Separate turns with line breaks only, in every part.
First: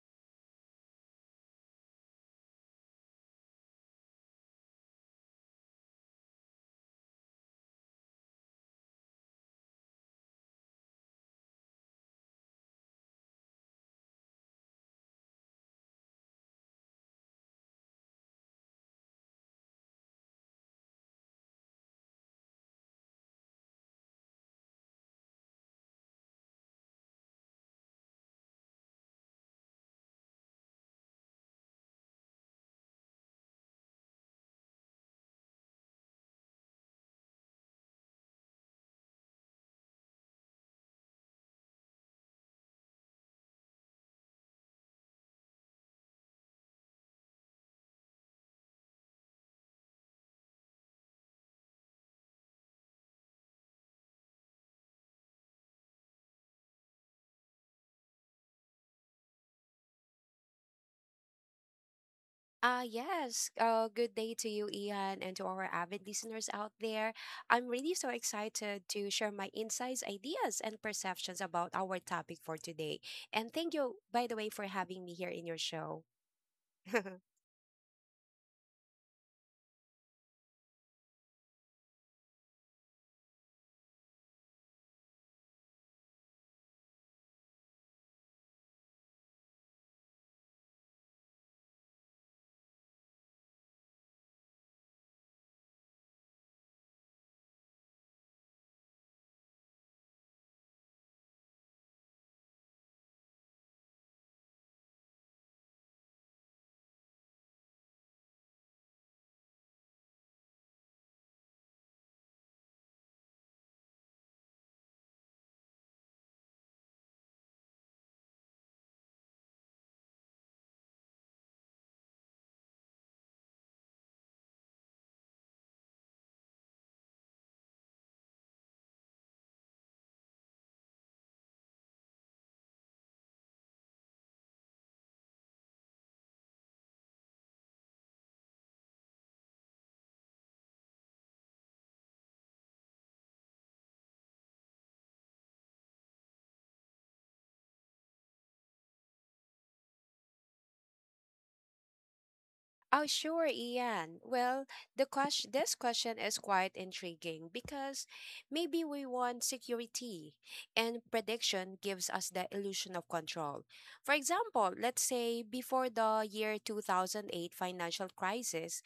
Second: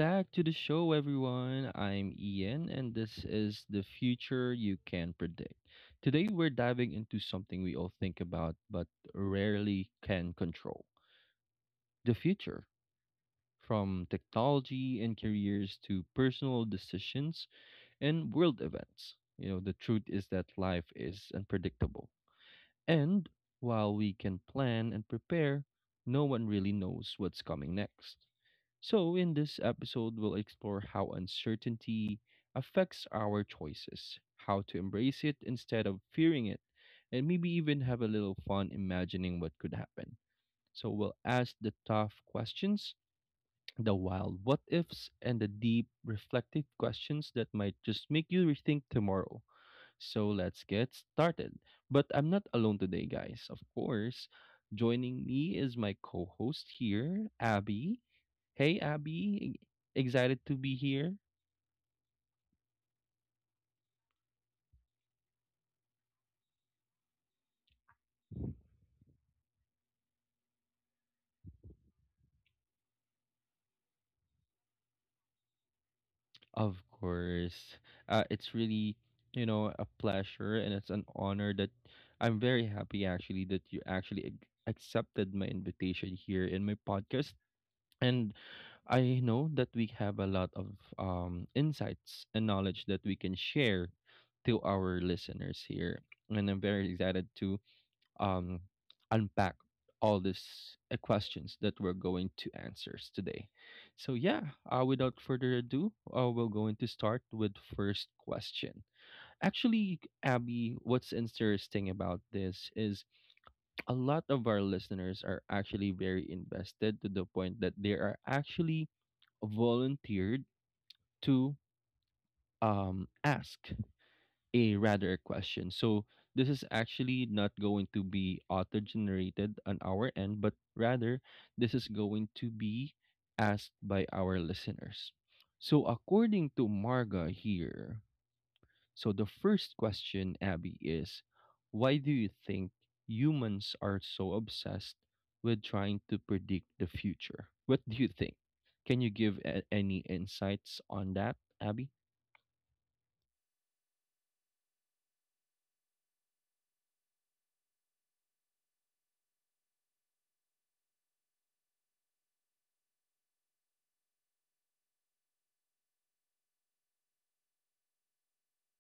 back to the show, everyone. I'm Ian, and this is the future you can predict. Today, we're diving into something we all think about but rarely can control the future. From technology and careers to personal decisions and world events. The truth is that life is unpredictable and while we can plan and prepare, no one really knows what's coming next. So, in this episode, we'll explore how uncertainty affects our choices, how to embrace it instead of fearing it, and maybe even have a little fun imagining what could happen. So, we'll ask the tough questions, the wild what ifs, and the deep reflective questions that might just make you rethink tomorrow. So let's get started. But I'm not alone today, guys. Of course, joining me is my co host here, Abby. Hey, Abby. Excited to be here?
Yes. Good day to you, Ian, and to our avid listeners out there. I'm really so excited to share my insights, ideas, and perceptions about our topic for today. And thank you, by the way, for having me here in your show.
Of course. It's really, a pleasure, and it's an honor that I'm very happy actually that you actually accepted my invitation here in my podcast. And I know that we have a lot of insights and knowledge that we can share to our listeners here. And I'm very excited to um, unpack all these questions that we're going to answers today. So yeah, without further ado, we're going to start with first question. Actually, Abby, what's interesting about this is a lot of our listeners are actually very invested to the point that they are actually volunteered to ask a rather a question. So this is actually not going to be auto generated on our end, but rather this is going to be asked by our listeners. So according to Marga here, so the first question, Abby, is why do you think humans are so obsessed with trying to predict the future? What do you think? Can you give any insights on that, Abby?
Oh, sure, Ian. Well, this question is quite intriguing because maybe we want security, and prediction gives us the illusion of control. For example, let's say before the year 2008 financial crisis,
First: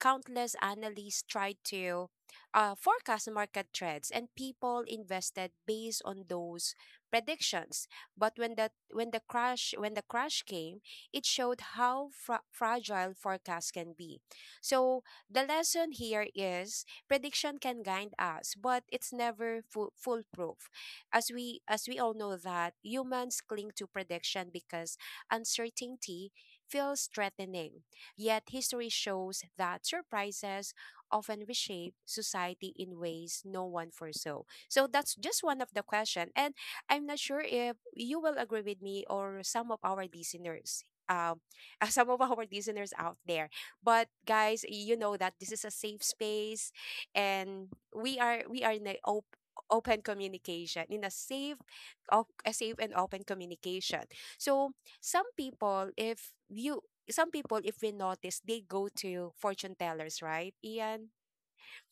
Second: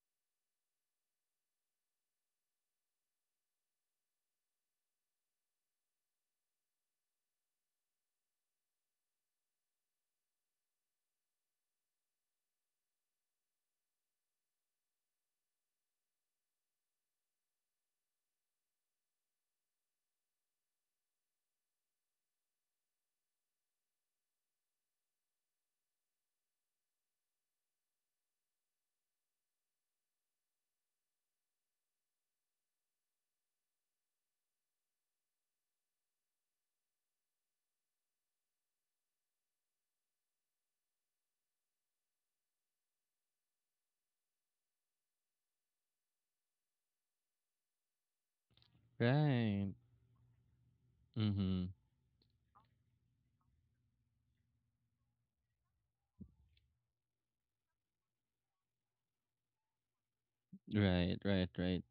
countless analysts tried to forecast market trends, and people invested based on those predictions. But when the crash came, it showed how fragile forecasts can be. So the lesson here is prediction can guide us, but it's never foolproof. As we all know, that humans cling to prediction because uncertainty feels threatening. Yet history shows that surprises often reshape society in ways no one foresaw. So that's just one of the question. And I'm not sure if you will agree with me or some of our listeners, um, some of our listeners out there. But guys, you know that this is a safe space, and we are in a
Right.
open communication in a safe,
Mm-hmm.
a safe and open communication. So, some people, if you some people, if we notice, they go to fortune tellers, right, Ian?
Right, right, right.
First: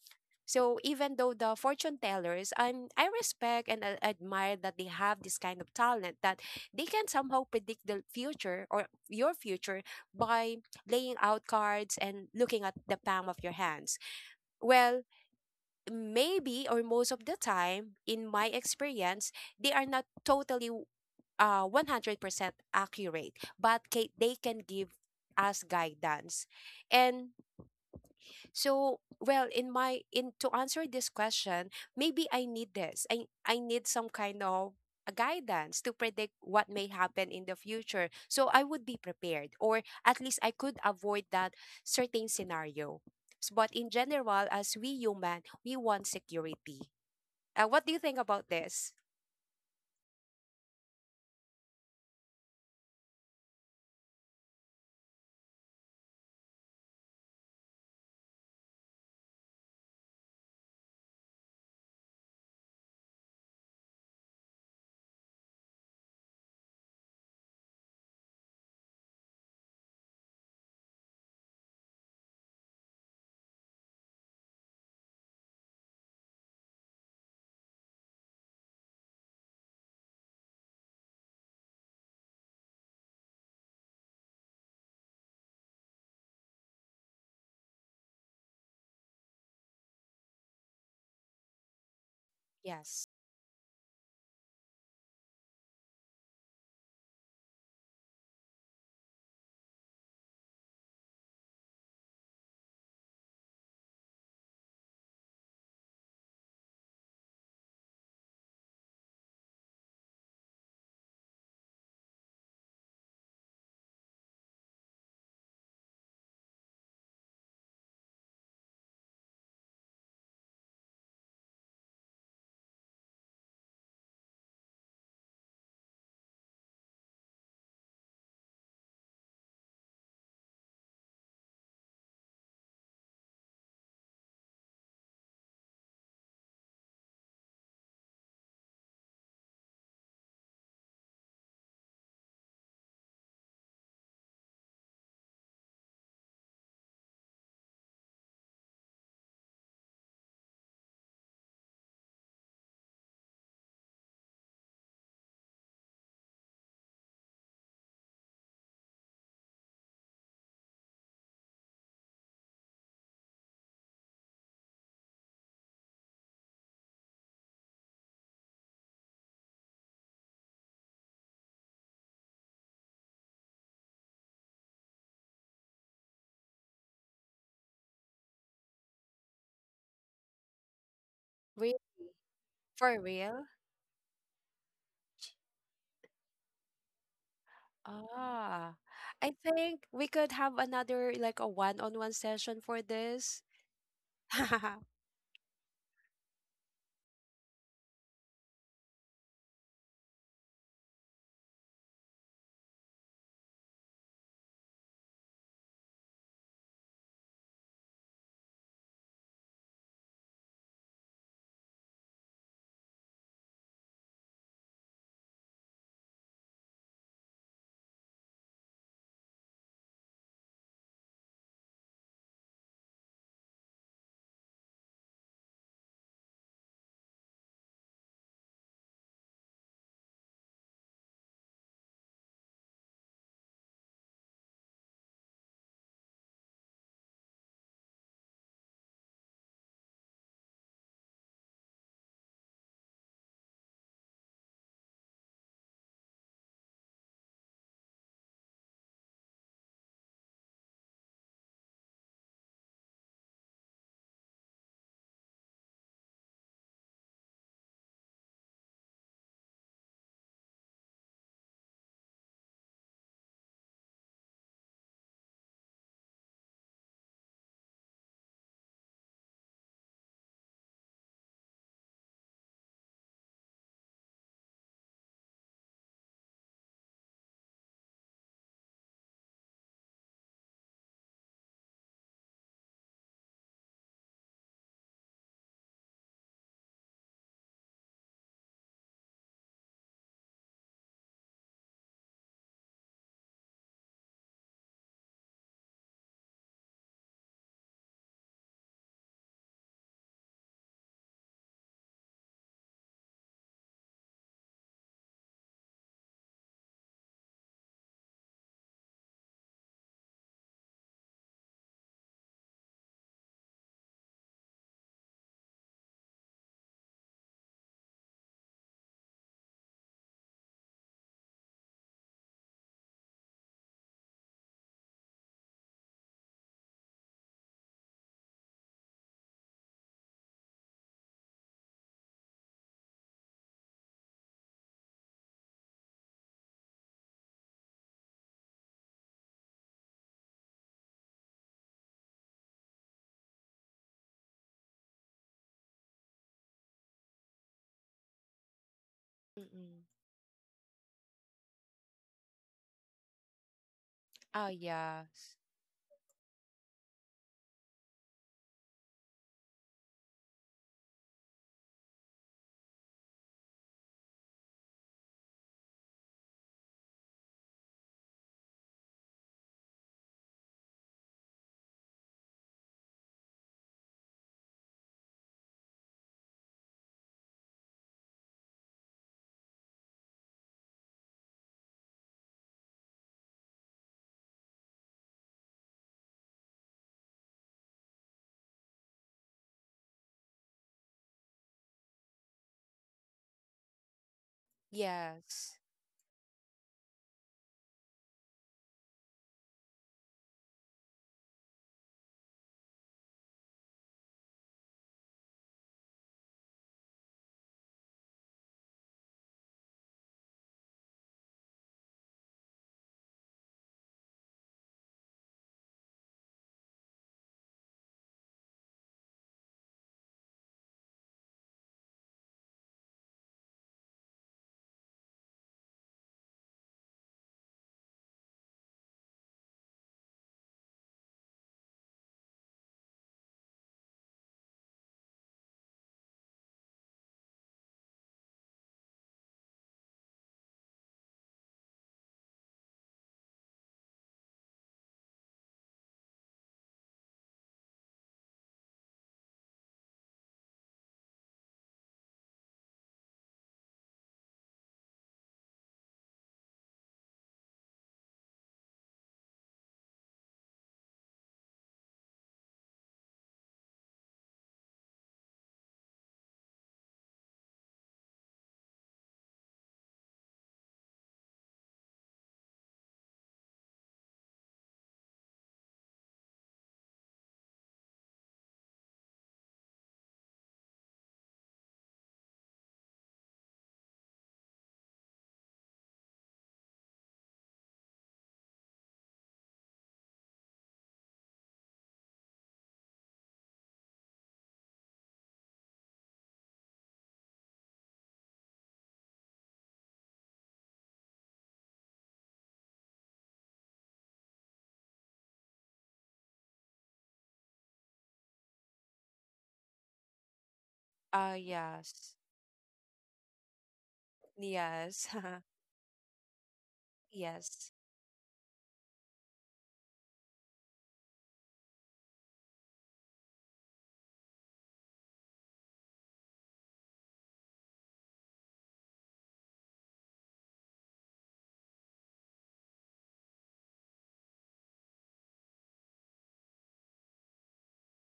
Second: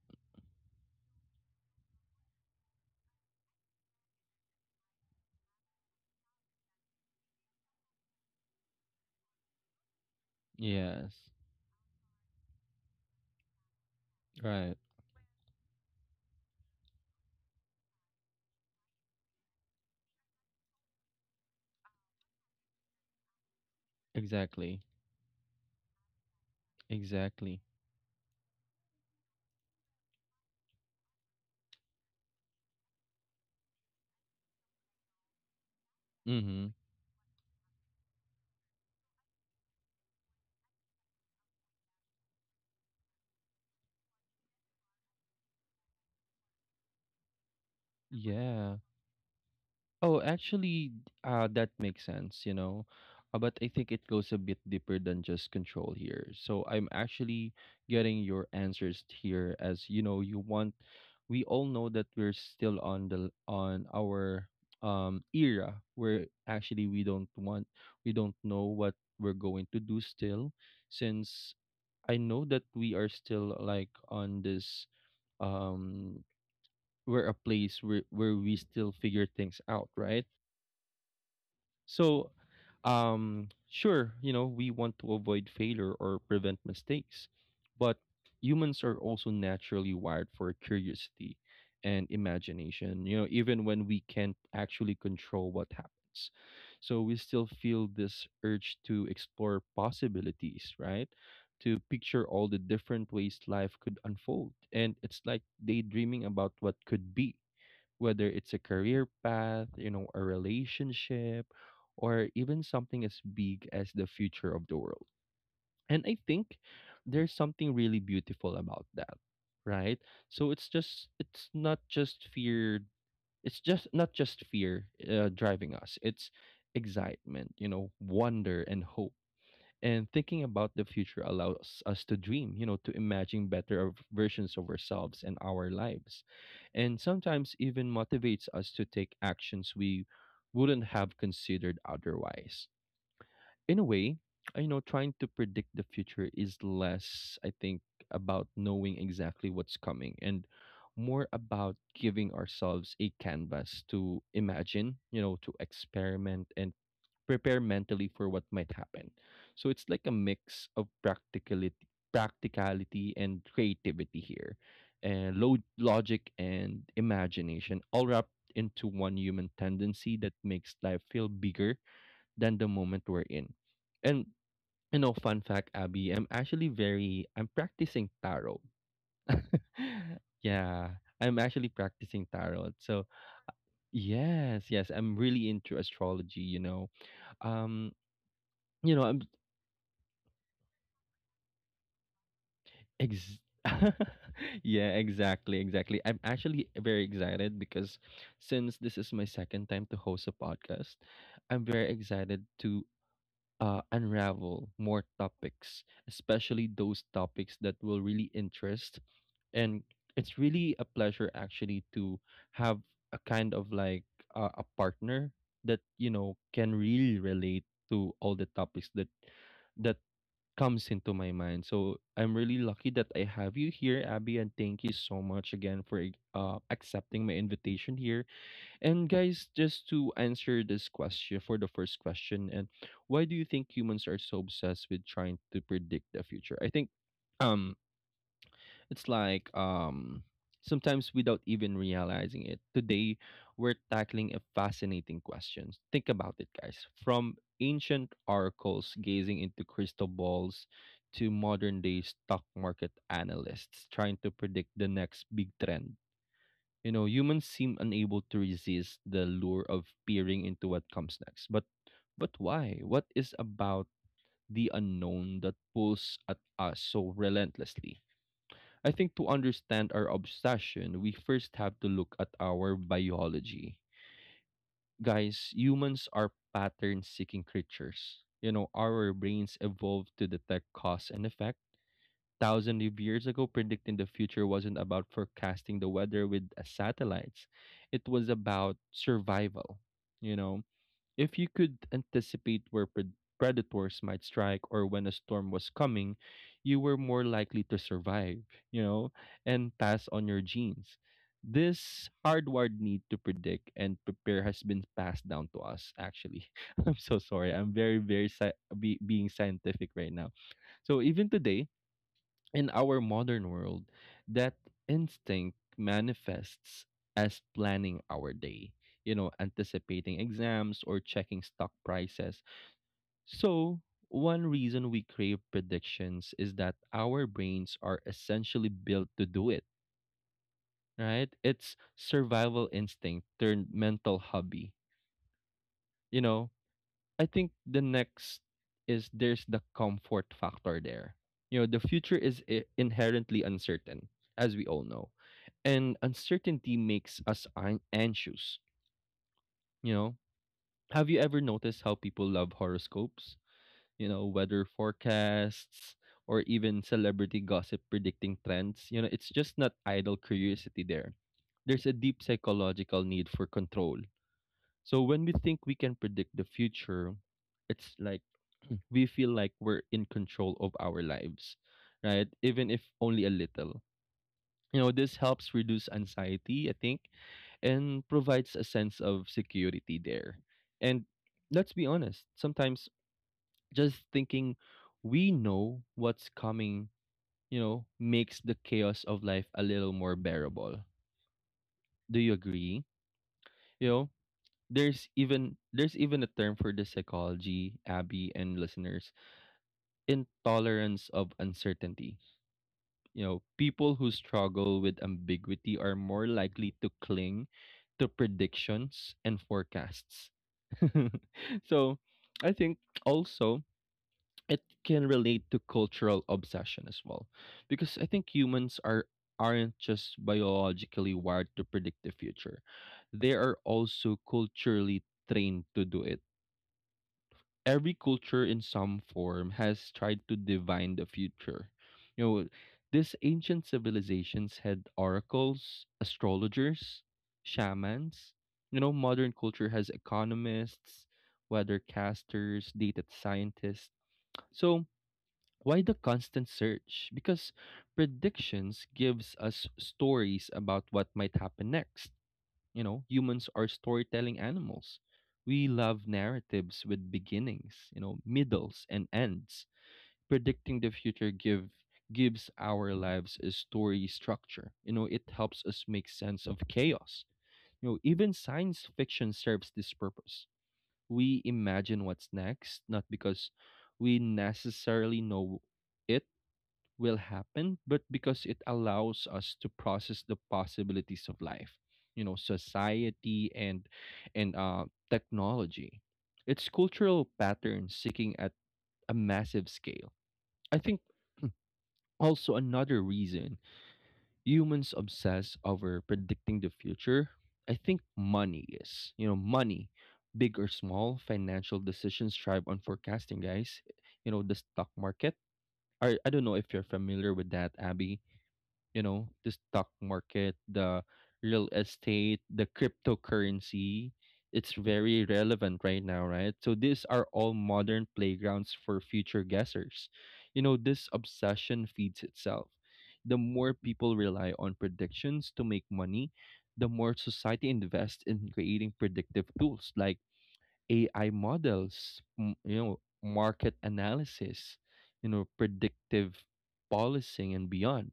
So even though the fortune tellers, I respect and admire that they have this kind of talent, that they can somehow predict the future or your future by laying
Yes.
out cards and looking at the palm of your hands.
Right.
Well, maybe or most of the time, in my experience, they are not totally 100% accurate, but they can
Exactly.
give us guidance. And
Exactly.
so, well, in to answer this question, maybe I need this. I need some kind of a guidance to predict what
Mm-hmm.
may happen in the future. So I would be prepared, or at least I could avoid that certain scenario. But in general, as we human, we want security. What do you think about
Yeah.
this?
Oh, actually, that makes sense. But I think it goes a bit deeper than just control here. So I'm actually getting your answers here as you know, you want we all know that we're still on the on our era where actually we don't want we don't know what we're going to do still, since I know that we are still like on this um we're a place where we still figure things out, right? So, sure, you know, we want to avoid failure or prevent mistakes, but humans are also naturally wired for curiosity and imagination,
Yes.
even when we can't actually control what happens. So, we still feel this urge to explore possibilities, right? To picture all the different ways life could unfold. And it's like daydreaming about what could be, whether it's a career path, a relationship, or even something as big as the future of the world. And I think there's something really beautiful about that, right? So it's just it's not just fear, driving us. It's excitement, wonder and hope, and thinking about the future allows us to dream, to imagine better versions of ourselves and our lives. And sometimes even motivates us to take actions we wouldn't have considered otherwise. In a way, trying to predict the future is less, I think, about knowing exactly what's coming and more about giving ourselves a canvas to imagine, to experiment and prepare mentally for what might happen. So it's like a mix of practicality and creativity here, and low logic and imagination, all wrapped into one human tendency that makes life feel bigger than the moment we're in. And fun fact, Abby, I'm actually very I'm practicing tarot. Yeah, I'm actually
Re-
practicing tarot.
for
So
real?
yes, yes, I'm really into astrology. Um,
Ah.
you know,
I think we could have another like a one-on-one session for
Ex-
this.
yeah, exactly, exactly. I'm actually very excited because since this is my second time to host a podcast, I'm very excited to unravel more topics, especially those topics that will really interest. And it's really a pleasure actually to have a kind of like a partner that can really relate to all the topics that that comes into my mind. So I'm really lucky that I have you here, Abby, and thank you so much again for accepting my invitation here. And guys, just to answer this question for the first question, and why do you think humans are so obsessed with trying to predict the future? I think um it's like sometimes without even realizing it. Today we're tackling a fascinating question. Think about it, guys. From ancient oracles gazing into crystal balls to modern day stock market analysts trying to predict the next big trend. Humans seem unable to resist the lure of peering into what comes next. But why? What is about the unknown that pulls at us so relentlessly? I think to understand our obsession, we first have to look at our biology. Guys, humans are pattern seeking creatures. Our brains evolved to detect cause and effect. Thousands of years ago, predicting the future wasn't about forecasting the weather with satellites, it was about survival. You know, if you could anticipate where predators might strike or when a storm was coming, you were more likely to survive, you know, and pass on your genes. This hardwired need to predict and prepare has been passed down to us, actually. I'm so sorry. I'm very, very being scientific right now. So even today, in our modern world, that instinct manifests as planning our day, anticipating exams or checking stock prices. So, one reason we crave predictions is that our brains are essentially built to do it, right? It's survival instinct turned mental hobby. You know, I think the next is there's the comfort factor there. The future is inherently uncertain, as we all know, and uncertainty makes us anxious.
Mm-mm.
You know, have you ever noticed how people love horoscopes, You know,
Oh,
weather
yes.
forecasts, or even celebrity gossip predicting trends? It's just not idle curiosity there. There's a deep psychological need for control. So when we think we can predict the future, it's like we feel like we're in control of our lives, right? Even if only a little. This helps reduce anxiety, I think, and provides a sense of security there. And let's be honest, sometimes just thinking we know what's coming, makes the chaos of life a little more bearable. Do you agree? You know, there's even
Yes.
there's even a term for this psychology, Abby and listeners: intolerance of uncertainty. People who struggle with ambiguity are more likely to cling to predictions and forecasts. So, I think also it can relate to cultural obsession as well, because I think humans aren't just biologically wired to predict the future. They are also culturally trained to do it. Every culture in some form has tried to divine the future. You know, these ancient civilizations had oracles, astrologers, shamans. Modern culture has economists, weathercasters, data scientists. So, why the constant search? Because predictions gives us stories about what might happen next. Humans are storytelling animals. We love narratives with beginnings, middles and ends. Predicting the future gives our lives a story structure. It helps us make sense of chaos. Even science fiction serves this purpose. We imagine what's next, not because we necessarily know it will happen, but because it allows us to process the possibilities of life, society, and technology. It's cultural patterns seeking at a massive scale. I think also another reason humans obsess over predicting the future. I think money is, money, big or small, financial decisions thrive on forecasting, guys. The stock market. I don't know if you're familiar with that, Abby. The stock market, the
Oh,
real
yes.
estate, the cryptocurrency, it's
Yes.
very relevant right now, right? So these are all
Yes.
modern playgrounds for future guessers. This obsession feeds itself. The more people rely on predictions to make money, the more society invests in creating predictive tools like AI models, market analysis, predictive policing and beyond.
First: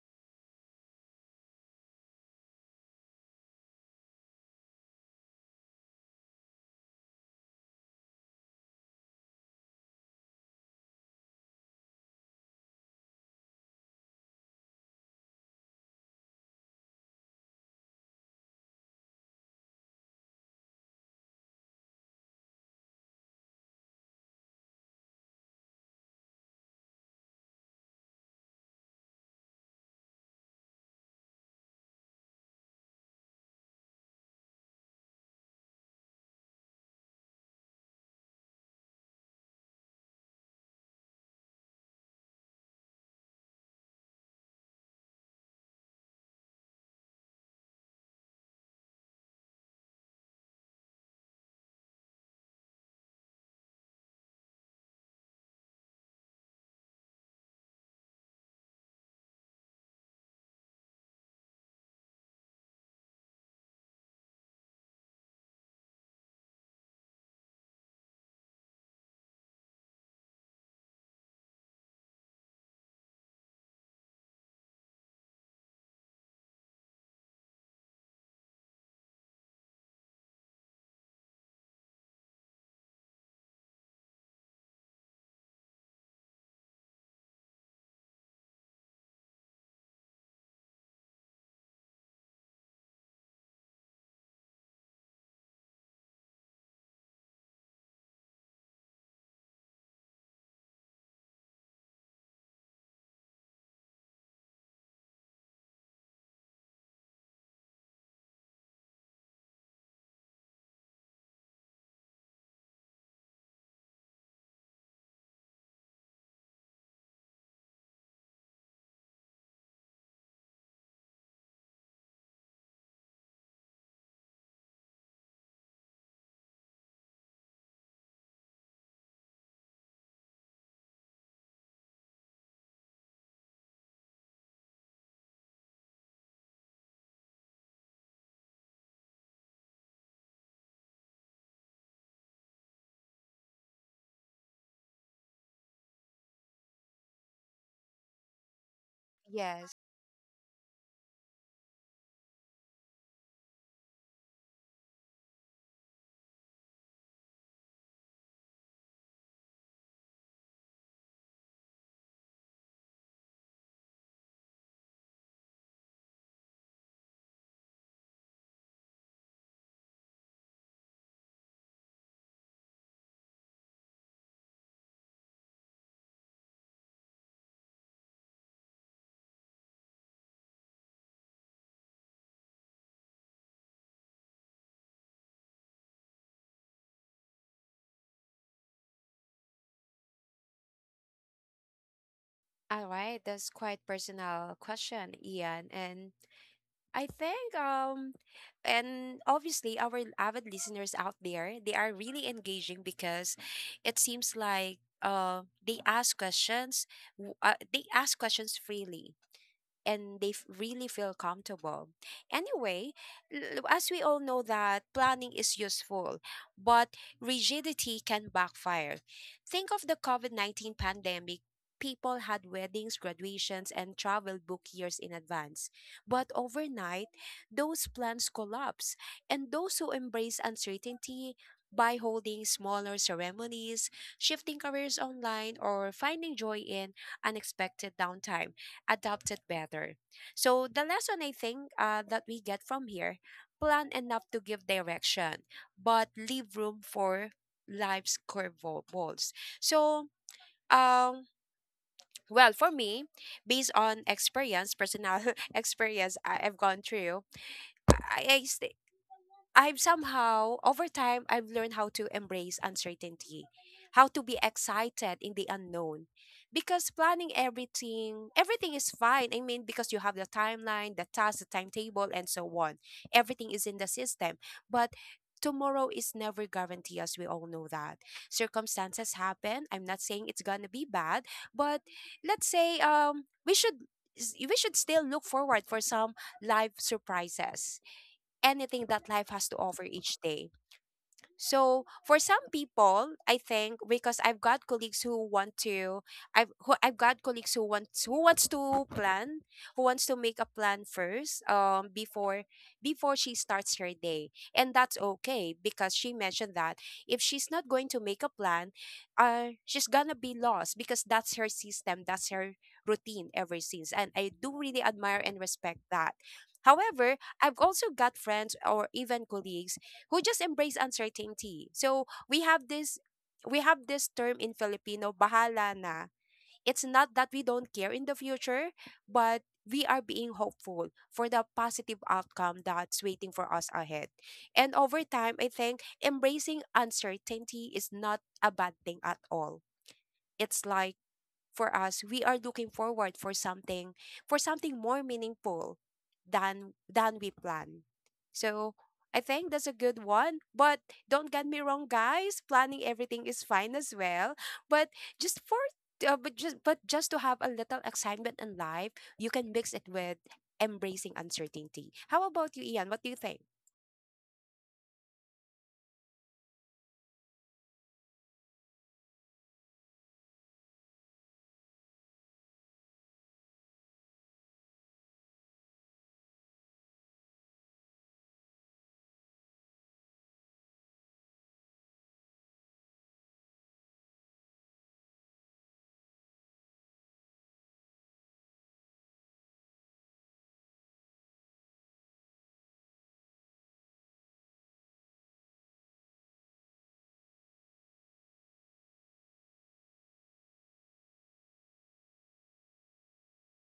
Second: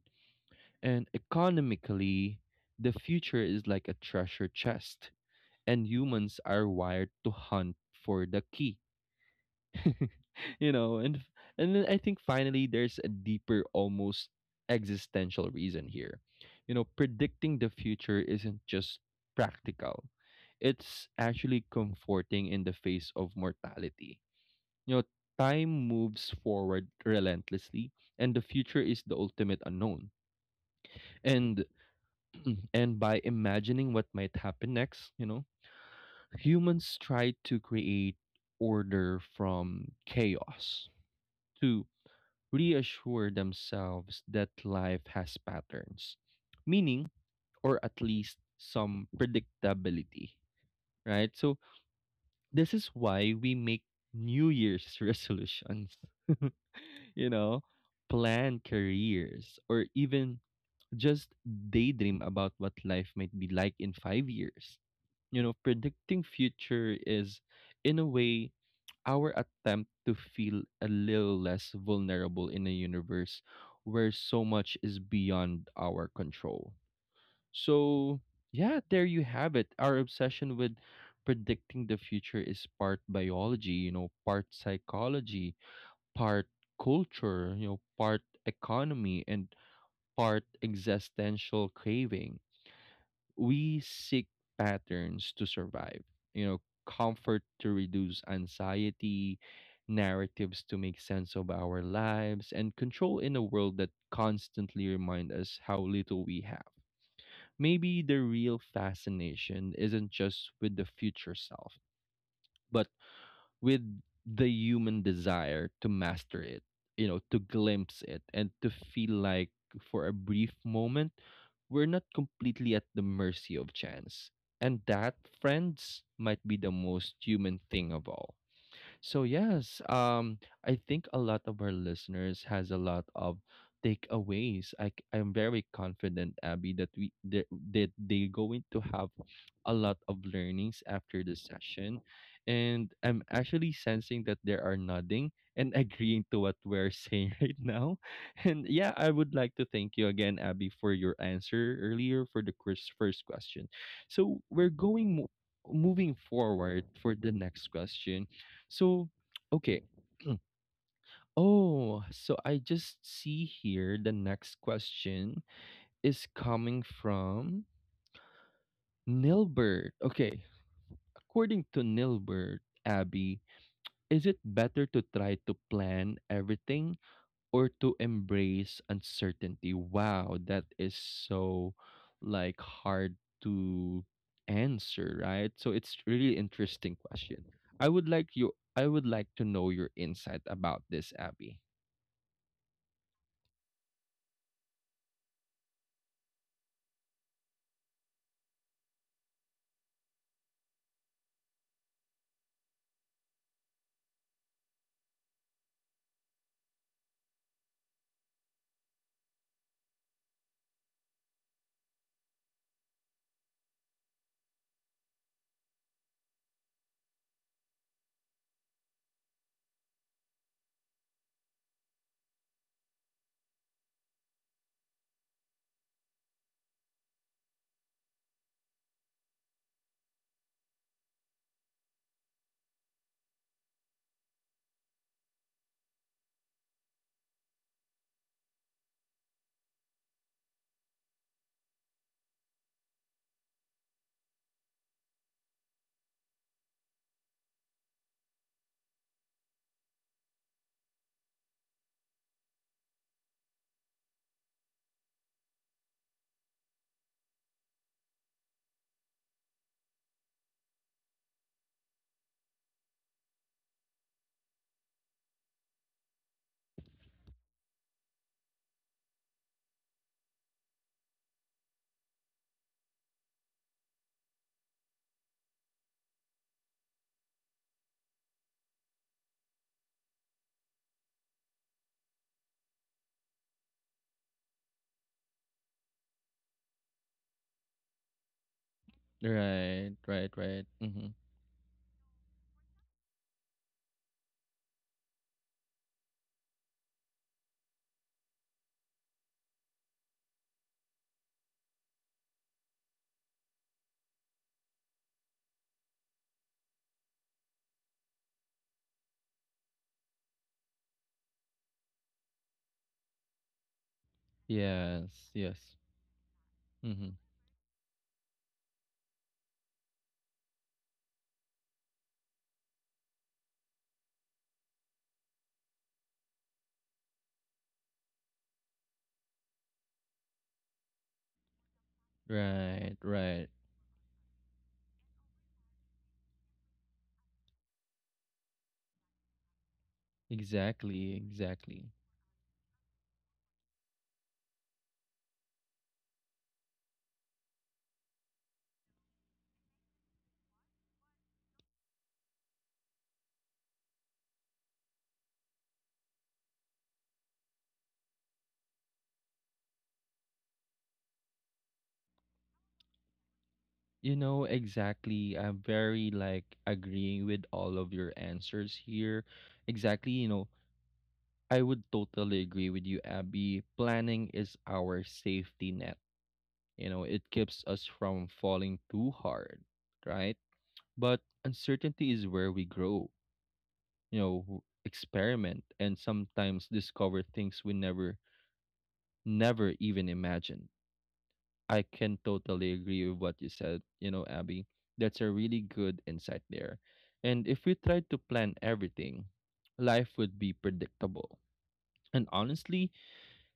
And economically, the future is like a treasure chest, and humans are wired to hunt for the key. you know, and and then I think finally there's a deeper, almost existential reason here. Predicting the future isn't just practical. It's actually comforting in the face of mortality. You know, time moves forward relentlessly, and the future is the ultimate unknown. And and by imagining what might happen next, humans try to create order from chaos to reassure themselves that life has patterns, meaning, or at least some predictability, right? So this is why we make New Year's resolutions, you know, plan careers, or even just daydream about what life might be like in 5 years. Predicting future is, in a way, our attempt to feel a little less vulnerable in a universe where so much is beyond our control. So, yeah, there you have it. Our obsession with predicting the future is part biology, part psychology, part culture, part economy, and part existential craving. We seek patterns to survive, comfort to reduce anxiety, narratives to make sense of our lives, and control in a world that constantly remind us how little we have. Maybe the real fascination isn't just with the future self, but with the human desire to master it, to glimpse it and to feel like for a brief moment, we're not completely at the mercy of chance. And that, friends, might be the most human thing of all. So yes, I think a lot of our listeners has a lot of takeaways. I'm very confident, Abby, that they're going to have a lot of learnings after the session, and I'm actually sensing that they are nodding and agreeing to what we're saying right now. And yeah, I would like to
Yes.
thank you again, Abby, for your answer earlier for the first question. So we're going. Mo- Moving forward for the next question, so okay. Mm. Oh, so I just see here the next question is coming from Nilbert. Okay. According to Nilbert, Abby, is it better to try to plan everything or to embrace uncertainty? Wow, that is so like hard to answer, right? So it's really interesting question. I would like to know your insight about this, Abby.
All right. That's quite personal question, Ian. And I think, and obviously our avid listeners out there, they are really engaging because it seems like they ask questions they ask questions freely and they really feel comfortable. Anyway, as we all know, that planning is useful, but rigidity can backfire. Think of the COVID-19 pandemic. People had weddings, graduations, and travel booked years in advance. But overnight, those plans collapse, and those who embrace uncertainty by holding smaller ceremonies, shifting careers online, or finding joy in unexpected downtime adapt it better. So the lesson, I think, that we get from here, plan enough to give direction, but leave room for life's curveballs. So, um well, for me, based on experience, personal experience, I- I've gone through i, I st- I've somehow, over time, I've learned how to embrace uncertainty, how to be excited in the unknown. Because planning everything, everything is fine. I mean, because you have the timeline, the task, the timetable, and so on. Everything is in the system. But tomorrow is never guaranteed, as we all know that. Circumstances happen. I'm not saying it's gonna be bad, but let's say we should, we should still look forward for some life surprises, anything that life has to offer
Right,
each
right,
day.
right. Mm-hmm.
So for some people, I think, because I've got colleagues who want to, I've got colleagues who wants to plan, who wants to make a plan first, before before she starts her day, and that's okay because she mentioned that if she's not going to make a plan, she's gonna be lost because that's her system, that's her routine ever since, and I do really admire
Yes,
and respect
yes.
that.
Mm-hmm.
However, I've also got friends or even colleagues who just embrace uncertainty. So we have this term in Filipino, bahala na. It's not that we don't care in the future, but we are being hopeful for the positive outcome
Right,
that's waiting for
right.
us ahead. And over time, I think embracing uncertainty is not a bad thing at all. It's like
Exactly,
for
exactly.
us we are looking forward for something, for something more meaningful than we plan. So I think that's a good one, but don't get me wrong, guys, planning everything is fine as well, but just for but just to have a little excitement in life, you can mix it with embracing uncertainty. How about you, Ian? What do you think?
You know, exactly. I'm very like agreeing with all of your answers here. Exactly, I would totally agree with you, Abby. Planning is our safety net. You know, it keeps us from falling too hard, right? But uncertainty is where we grow. You know, experiment and sometimes discover things we never even imagined. I can totally agree with what you said, Abby. That's a really good insight there. And if we tried to plan everything, life would be predictable and honestly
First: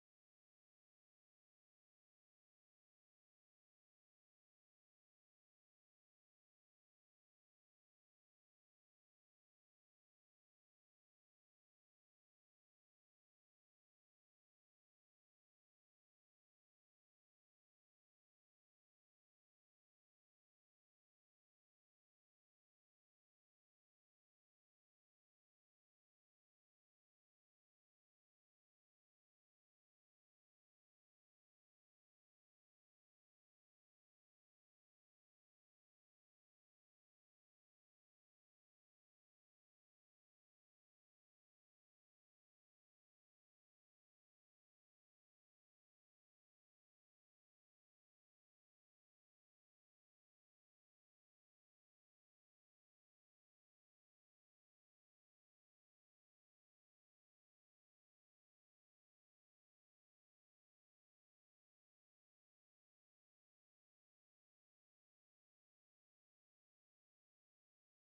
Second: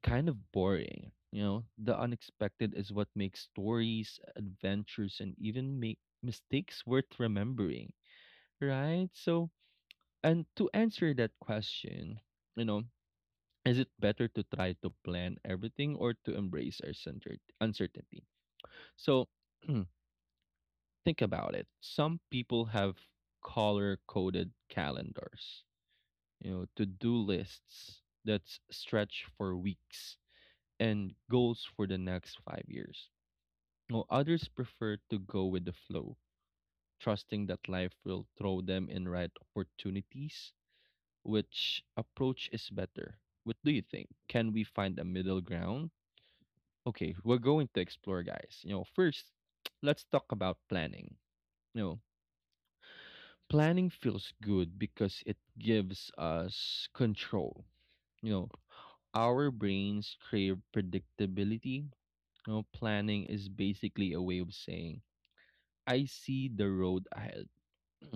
kind of boring. You know, the unexpected is what makes stories, adventures, and even make mistakes worth remembering, right? So, and to answer that question, you know, is it better to try to plan everything or to embrace our centered uncertainty? So think about it. Some people have color coded calendars, to do lists that stretch for weeks and goals for the next 5 years. While others prefer to go with the flow, trusting that life will throw them in right opportunities. Which approach is better? What do you think? Can we find a middle ground? Okay, we're going to explore, guys. You know, first, let's talk about planning. No. Planning feels good because it gives us control. You know, our brains crave predictability. You know, planning is basically a way of saying, I see the road ahead.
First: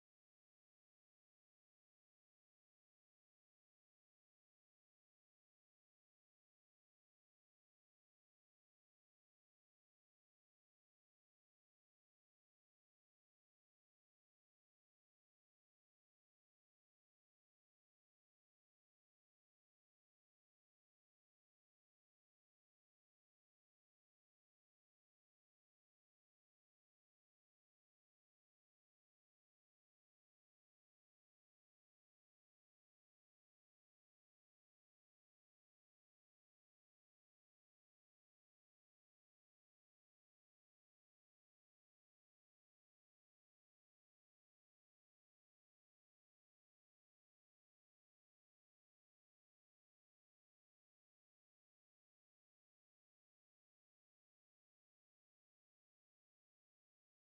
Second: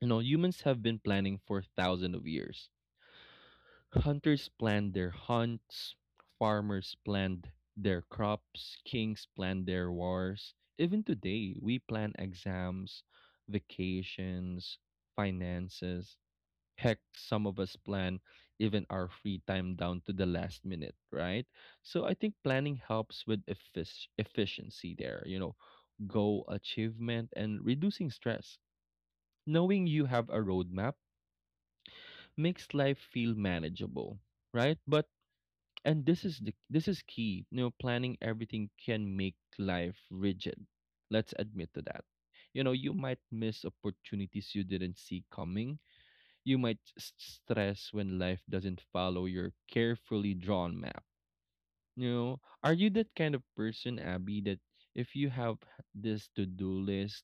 you humans have been planning for thousands of years. Hunters planned their hunts, farmers planned their crops, kings planned their wars. Even today, we plan exams, vacations, finances. Heck, some of us plan even our free time down to the last minute, right? So I think planning helps with efficiency there, goal achievement and reducing stress. Knowing you have a roadmap makes life feel manageable, right? But and this is key. You know, planning everything can make life rigid. Let's admit to that. You know, you might miss opportunities you didn't see coming. You might stress when life doesn't follow your carefully drawn map. You know, are you that kind of person, Abby, that if you have this to do list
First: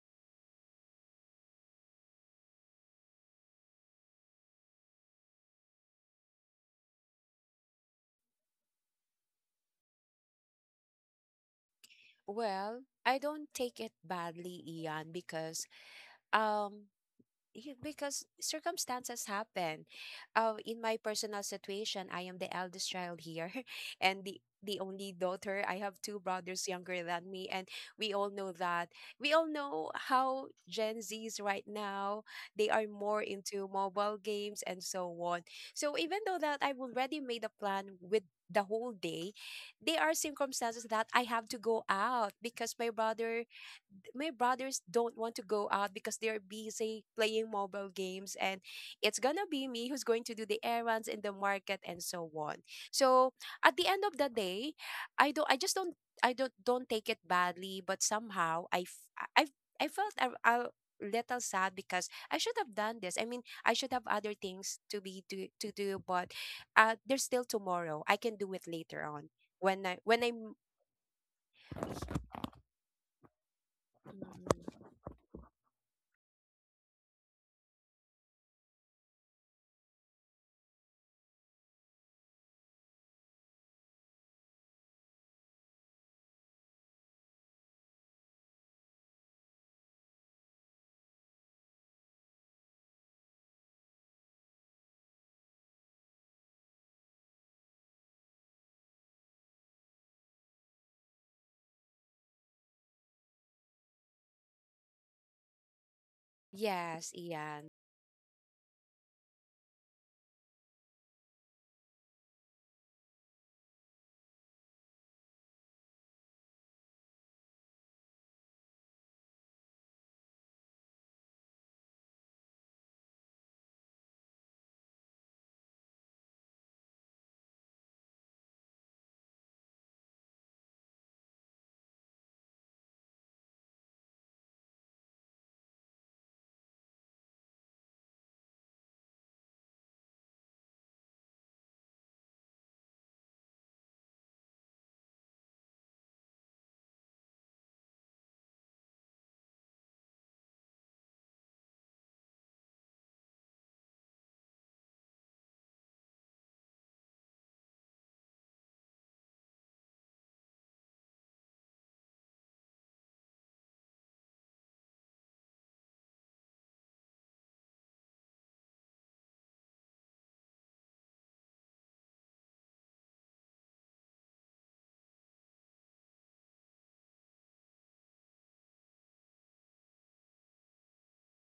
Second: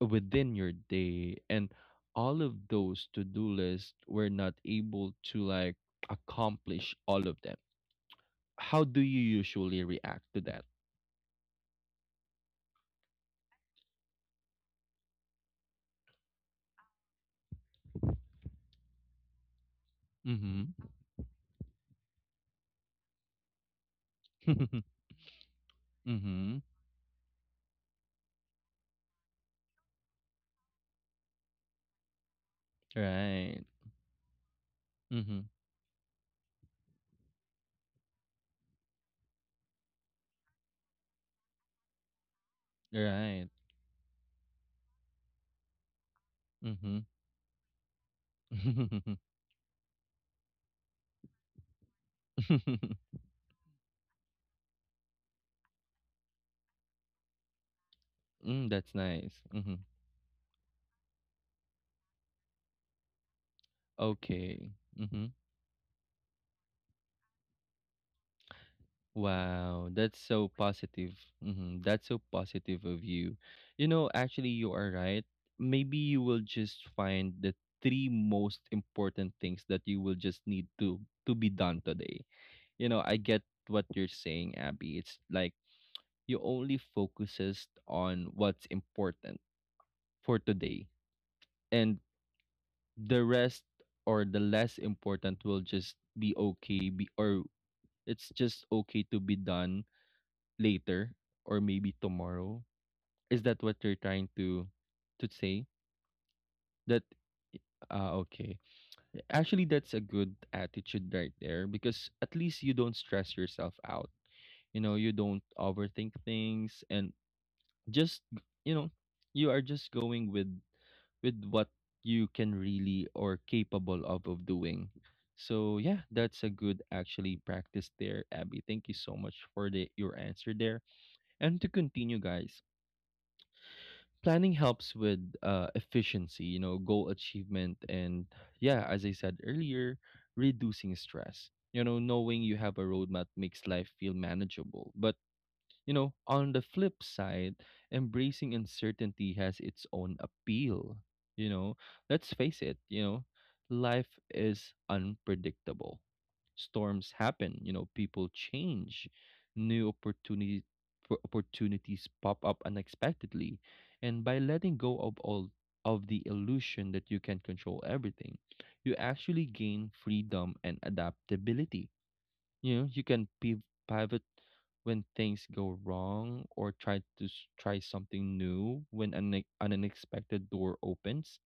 within your day and all of those to do lists were not able to like accomplish all of them, how do you usually react to that?
Well, I don't take it badly, Ian, because, um because circumstances happen.
Mm-hmm.
In my personal situation, I am the eldest child here and the only daughter. I have two
mm-hmm.
brothers younger than me, and we all know that. We all know how Gen Zs right now, they are more
Right.
into mobile games and so
Mm-hmm.
on. So even though that I've already made a plan with the whole day, there are circumstances that I have to go out because
Right.
my brothers don't want to go out because they're
Mm-hmm.
busy playing mobile games, and it's gonna be me who's going to do the errands in the market and so on. So at the end of the day, I don't I just don't I don't take it badly, but
mm,
somehow i
that's
f-
nice.
i, I I felt a little sad because I should have done this. I mean, I should have other
Okay.
things to
Mm-hmm.
be to do, but there's still tomorrow, I can do it later on when
Wow,
I
that's
when
so
I'm
positive. Mm-hmm. That's so positive of you. You know, actually, you are right. Maybe you will just find the three most important things that you will just need to be done today. You know, I get what you're saying, Abby. It's like you only focuses on what's important for today, and the rest or the less important will just be okay, be or it's just okay to be done later or maybe tomorrow? Is that what you're trying to say? That
Yes, Ian.
ah okay. Actually, that's a good attitude right there because at least you don't stress yourself out. You know, you don't overthink things and just you know, you are just going with what you can really or capable of doing. So yeah, that's a good actually practice there, Abby. Thank you so much for the your answer there. And to continue, guys, planning helps with efficiency, goal achievement, and yeah, as I said earlier, reducing stress. You know, knowing you have a roadmap makes life feel manageable. But on the flip side, embracing uncertainty has its own appeal. You know, let's face it, life is unpredictable. Storms happen, people change, new opportunities pop up unexpectedly. And by letting go of all of the illusion that you can control everything, you actually gain freedom and adaptability. You can pivot when things go wrong or try to try something new when an unexpected door opens.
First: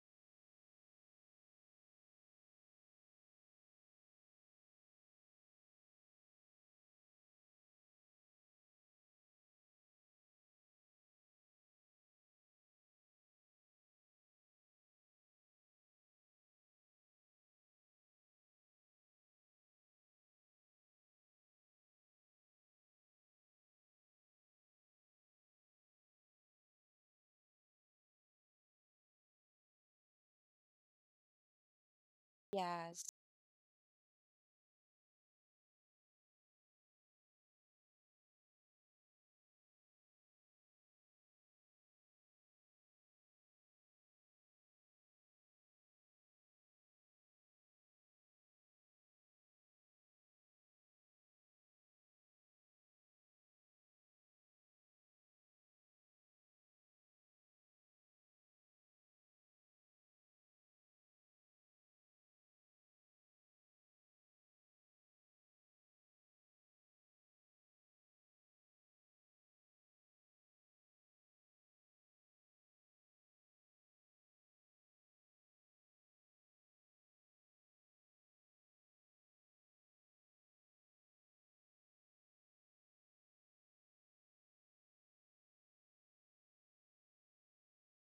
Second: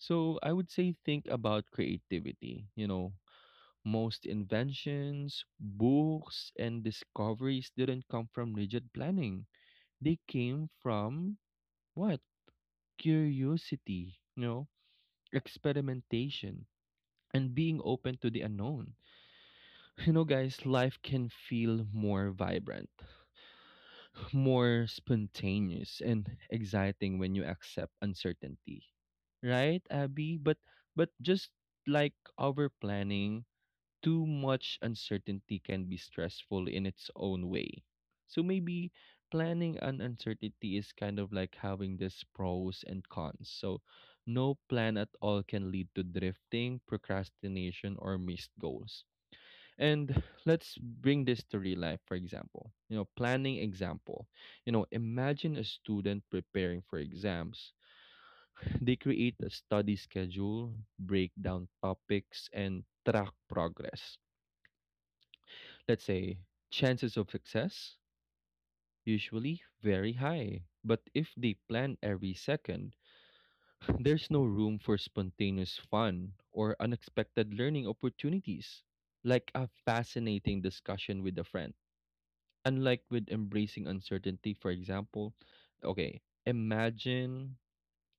So I would say think about creativity. Most inventions, books, and discoveries didn't come from rigid planning. They came from what? Curiosity, experimentation, and being open to the unknown. You know, guys, life can feel more vibrant, more spontaneous and exciting when you accept uncertainty. Right, Abby? But just like our
Yes.
planning, too much uncertainty can be stressful in its own way. So maybe planning an uncertainty is kind of like having this pros and cons. So no plan at all can lead to drifting, procrastination, or missed goals. And let's bring this to real life for example. Planning example, imagine a student preparing for exams. They create a study schedule, break down topics and track progress. Let's say chances of success usually very high. But if they plan every second, there's no room for spontaneous fun or unexpected learning opportunities like a fascinating discussion with a friend. Unlike with embracing uncertainty, for example, okay, imagine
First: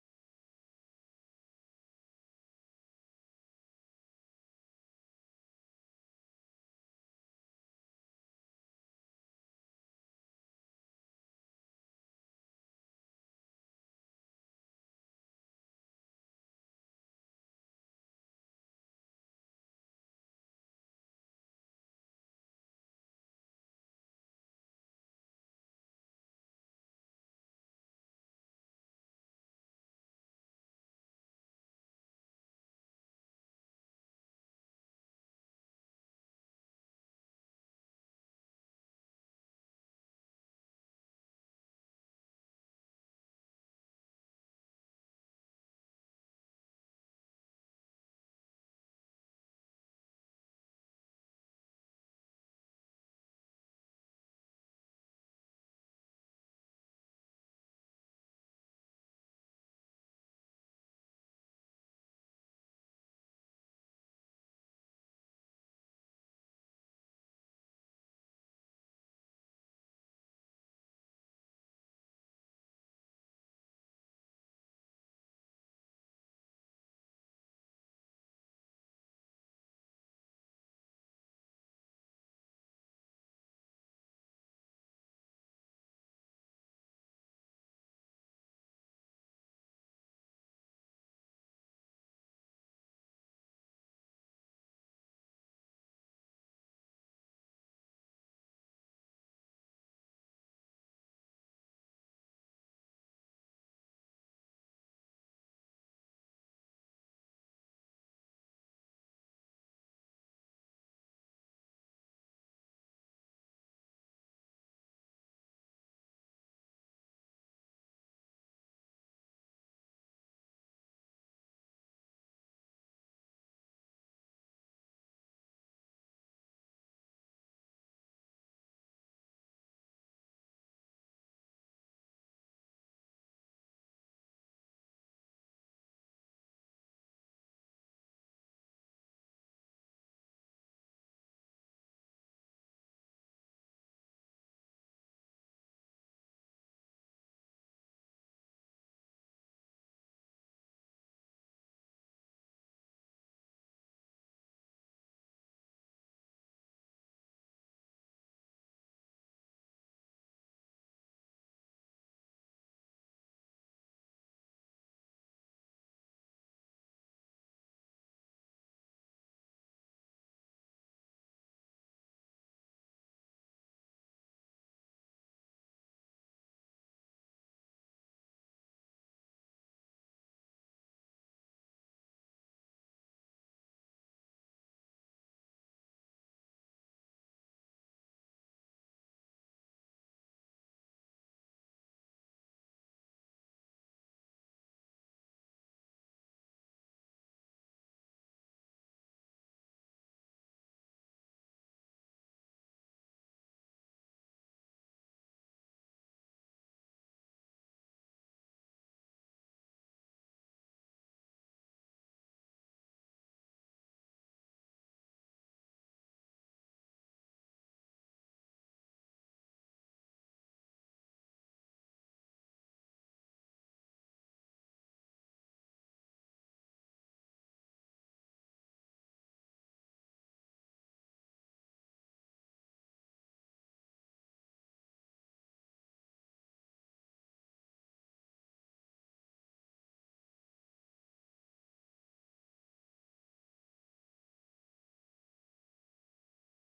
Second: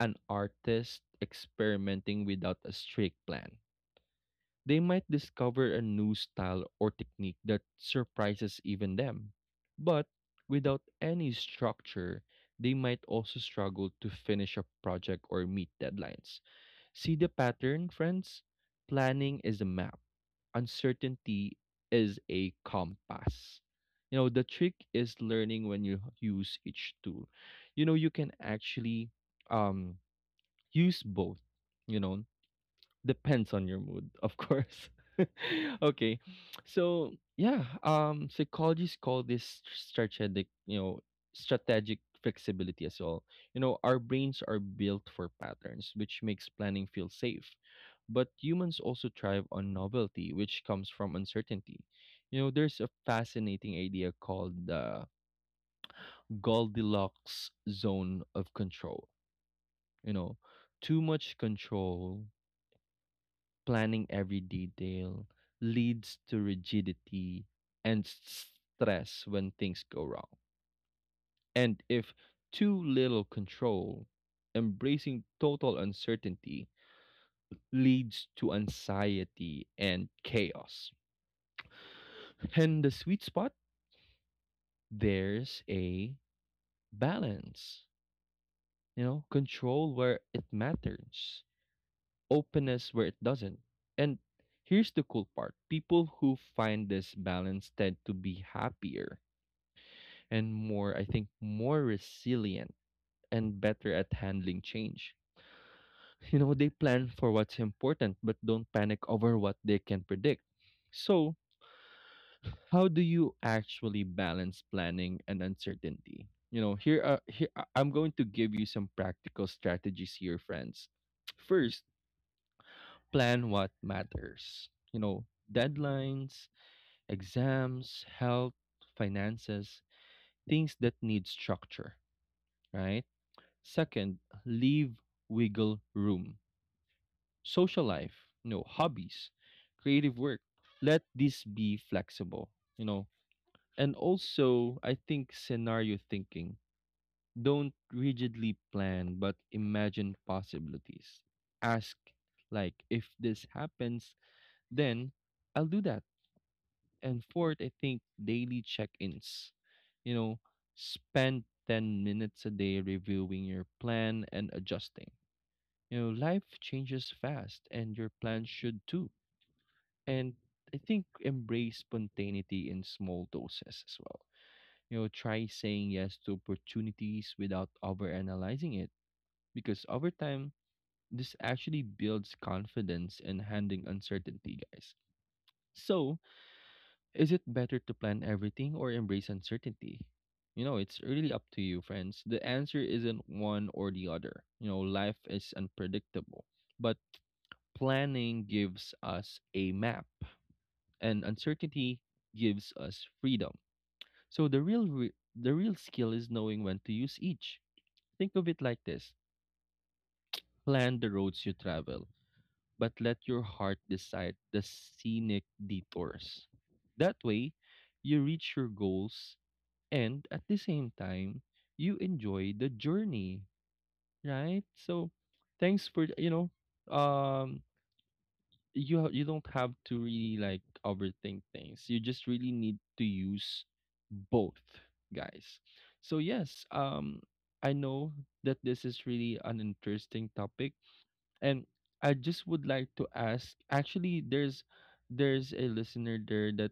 an artist experimenting without a strict plan. They might discover a new style or technique that surprises even them. But without any structure, they might also struggle to finish a project or meet deadlines. See the pattern, friends? Planning is a map. Uncertainty is a compass. You know, the trick is learning when you use each tool. You know, you can actually um use both, you know. Depends on your mood, of course. okay. So, yeah, psychologists call this strategic flexibility as well. You know, our brains are built for patterns, which makes planning feel safe. But humans also thrive on novelty, which comes from uncertainty. You know, there's a fascinating idea called the Goldilocks zone of control. You know, too much control, planning every detail, leads to rigidity and stress when things go wrong. And if too little control, embracing total uncertainty, leads to anxiety and chaos. And the sweet spot, there's a balance, you know, control where it matters, openness where it doesn't. And here's the cool part: people who find this balance tend to be happier and more, I think, more resilient and better at handling change. You know, they plan for what's important but don't panic over what they can predict. So, how do you actually balance planning and uncertainty? You know, here I'm going to give you some practical strategies here, friends. First, plan what matters. You know, deadlines, exams, health, finances, things that need structure, right? Second, leave wiggle room. Social life, hobbies, creative work. Let this be flexible, you know. And also, I think scenario thinking. Don't rigidly plan, but imagine possibilities. Ask, like, if this happens, then I'll do that. And fourth, I think daily check ins. You know, spend 10 minutes a day reviewing your plan and adjusting. You know, life changes fast and your plans should too. And I think embrace spontaneity in small doses as well. You know, try saying yes to opportunities without overanalyzing it because over time, this actually builds confidence in handling uncertainty, guys. So, is it better to plan everything or embrace uncertainty? You know, it's really up to you, friends. The answer isn't one or the other. You know, life is unpredictable. But planning gives us a map, and uncertainty gives us freedom. So the real skill is knowing when to use each. Think of it like this: plan the roads you travel, but let your heart decide the scenic detours. That way, you reach your goals and at the same time, you enjoy the journey, right? So, thanks for, um you don't have to really like overthink things. You just really need to use both, guys. So yes, I know that this is really an interesting topic and I just would like to ask actually there's a listener there that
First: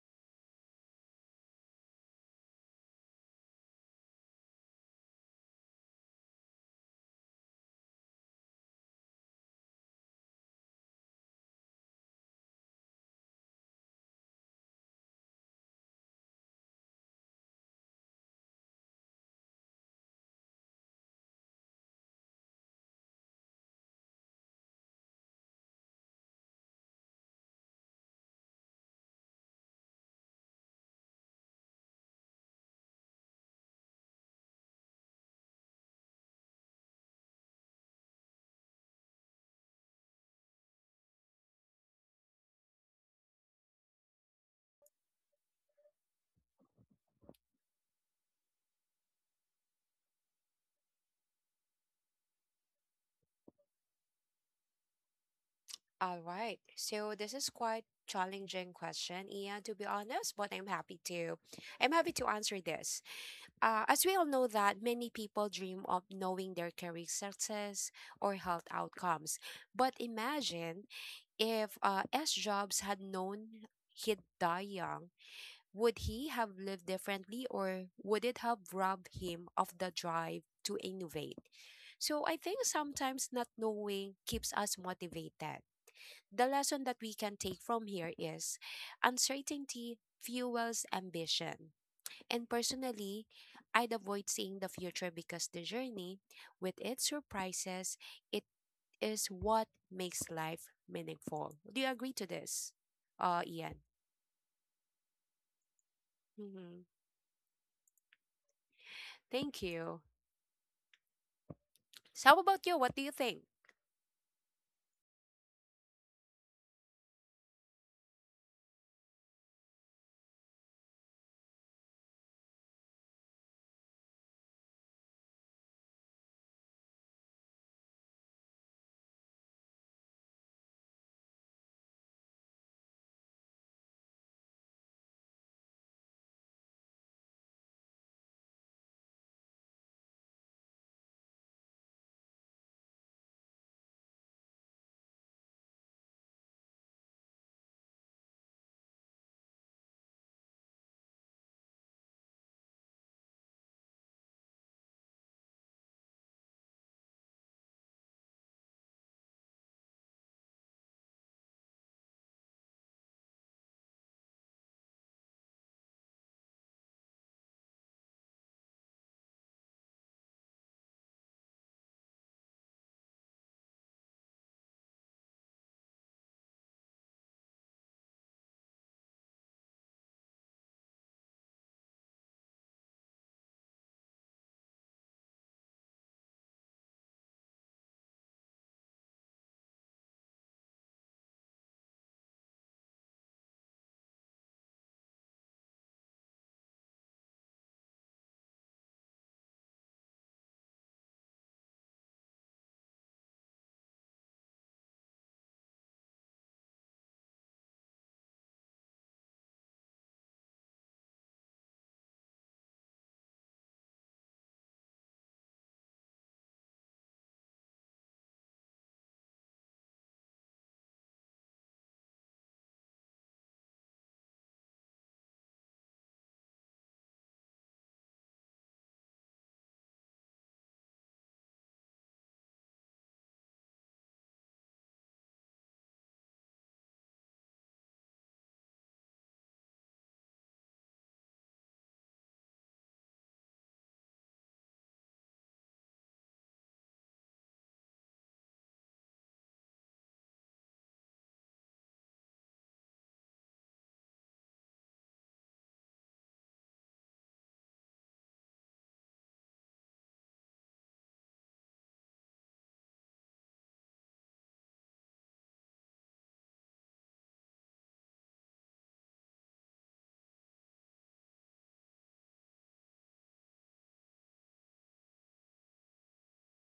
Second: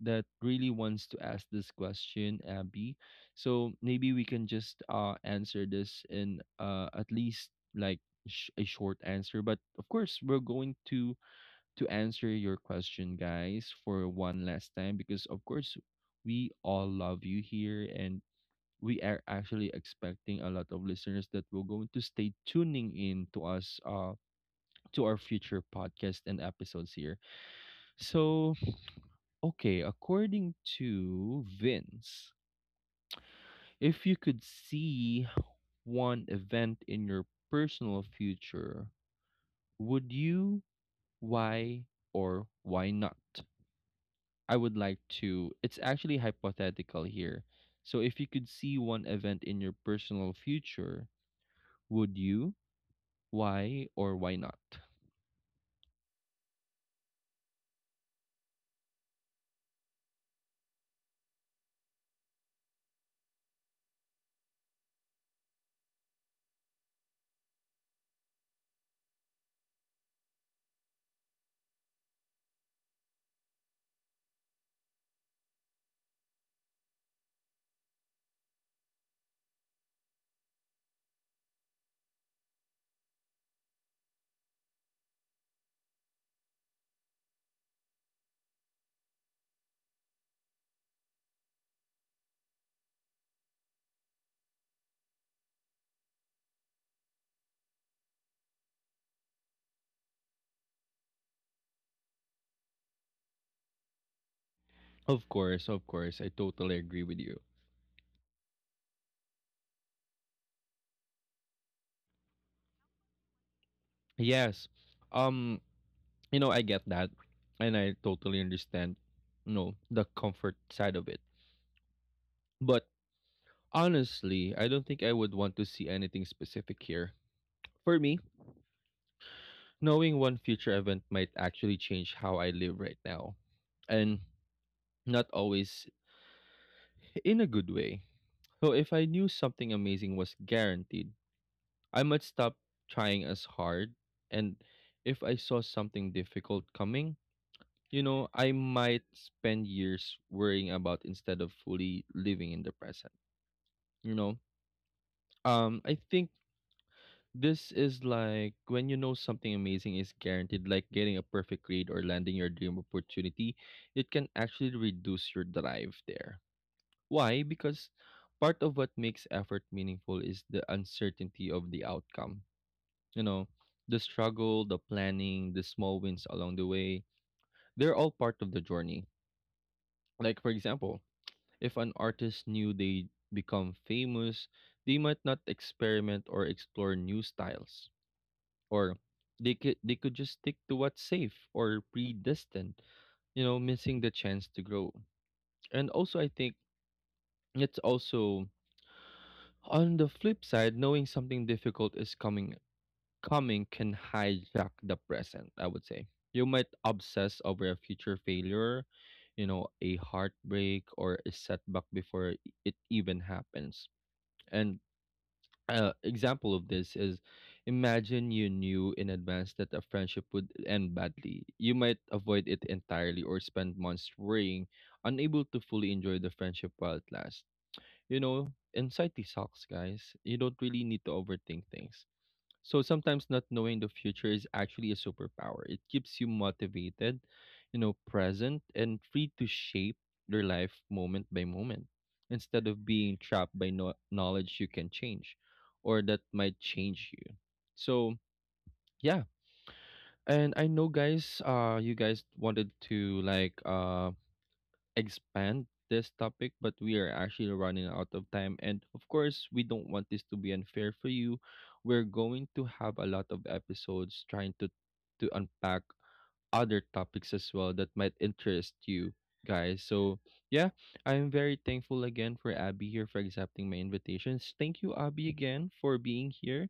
that really wants to ask this question, Abby. So maybe we can just answer this in at least like a short answer, but of course we're going to answer your question, guys, for one last time, because of course, we all love you here, and we are actually expecting a lot of listeners that will going to stay tuning in to us, to our future podcast and episodes here. So, okay, according to Vince, if you could see one event in your personal future, would you? Why or why not? I would like to. It's actually hypothetical here. So if you could see one event in your personal future, would you? Why or why not?
All right. So this is quite challenging question, Ian, to be honest, but I'm happy to answer this. As we all know that many people dream of knowing their career success or health outcomes. But imagine, if S. Jobs had known he'd die young, would he have lived differently, or would it have robbed him of the drive to innovate? So I think sometimes not knowing keeps us motivated. The lesson that we can take from here is uncertainty fuels ambition. And personally, I'd avoid seeing the future because the journey, with its surprises, is what makes life meaningful. Do you agree to this, Ian?
Of course, of course. I totally
Hmm.
agree with you.
Thank you. So, how about you? What do you think?
Yes. Um, you know, I get that and I totally understand, you know, the comfort side of it. But honestly, I don't think I would want to see anything specific here. For me, knowing one future event might actually change how I live right now and not always in a good way. So if I knew something amazing was guaranteed, I might stop trying as hard. And if I saw something difficult coming, you know, I might spend years worrying about instead of fully living in the present. You know, I think this is like when you know something amazing is guaranteed, like getting a perfect grade or landing your dream opportunity, it can actually reduce your drive there. Why? Because part of what makes effort meaningful is the uncertainty of the outcome. You know, the struggle, the planning, the small wins along the way, they're all part of the journey. Like, for example, if an artist knew they'd become famous, they might not experiment or explore new styles. Or they could just stick to what's safe or predestined, you know, missing the chance to grow. And also, I think it's also on the flip side, knowing something difficult is coming can hijack the present, I would say. You might obsess over a future failure, you know, a heartbreak or a setback before it even happens. And example of this is imagine you knew in advance that a friendship would end badly. You might avoid it entirely or spend months worrying, unable to fully enjoy the friendship while it lasts, you know, anxiety sucks, guys. You don't really need to overthink things. So sometimes not knowing the future is actually a superpower. It keeps you motivated, you know, present and free to shape your life moment by moment instead of being trapped by knowledge you can change or that might change you. So, yeah. And I know guys, you guys wanted to like expand this topic, but we are actually running out of time. And of course, we don't want this to be unfair for you. We're going to have a lot of episodes trying to unpack other topics as well that might interest you guys. So yeah, I'm very thankful again for Abby here for accepting my invitations. Thank you, Abby, again for being here.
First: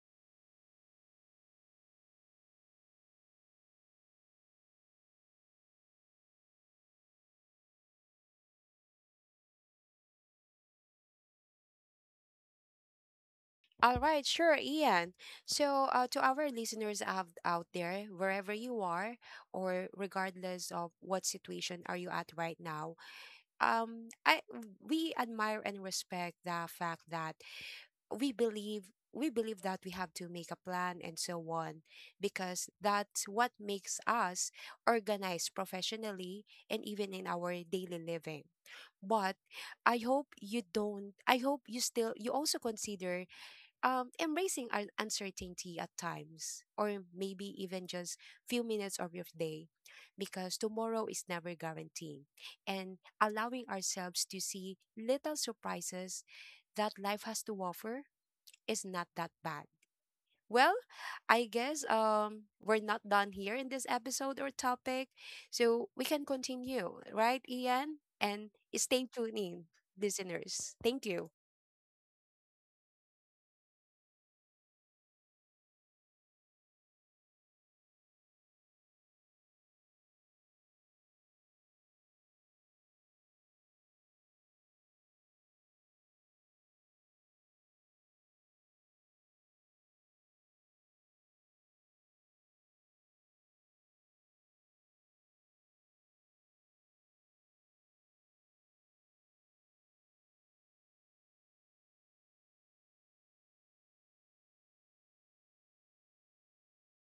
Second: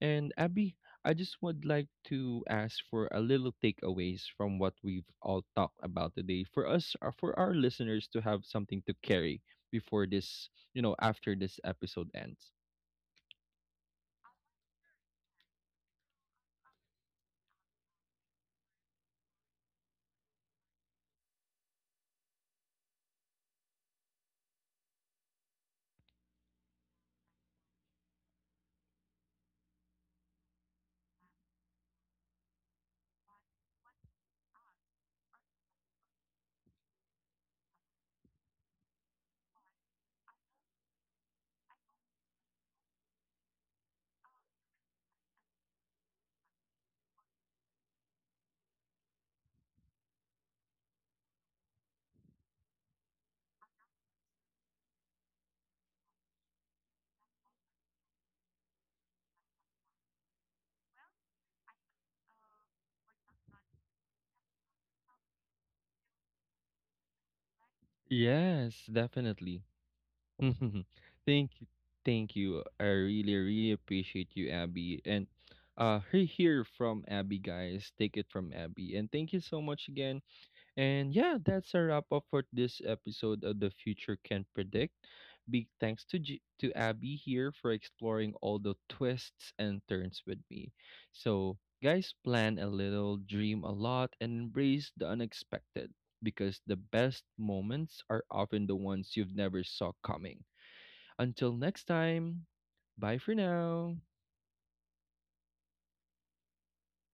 And Abby, I just would like to ask for a little takeaways from what we've all talked about today for us, for our listeners to have something to carry before this, you know, after this episode ends.
All right, sure, Ian. So, to our listeners out there, wherever you are, or regardless of what situation are you at right now, I we admire and respect the fact that we believe we believe that we have to make a plan and so on because that's what makes us organized professionally and even in our daily living. But I hope you don't, I hope you still, you also consider embracing uncertainty at times, or maybe even just few minutes of your day, because tomorrow is never guaranteed, and allowing ourselves to see little surprises that life has to offer is not that bad. Well, I guess we're not done here in this episode or topic. So we can continue, right, Ian? And
Yes,
stay tuned in,
definitely.
listeners.
Hmm.
Thank you.
Thank you, thank you. I really, really appreciate you, Abby. And hear here from Abby, guys. Take it from Abby. And thank you so much again. And yeah, that's a wrap up for this episode of The Future Can Predict. Big thanks to to Abby here for exploring all the twists and turns with me. So guys, plan a little, dream a lot, and embrace the unexpected because the best moments are often the ones you've never saw coming. Until next time, bye for now.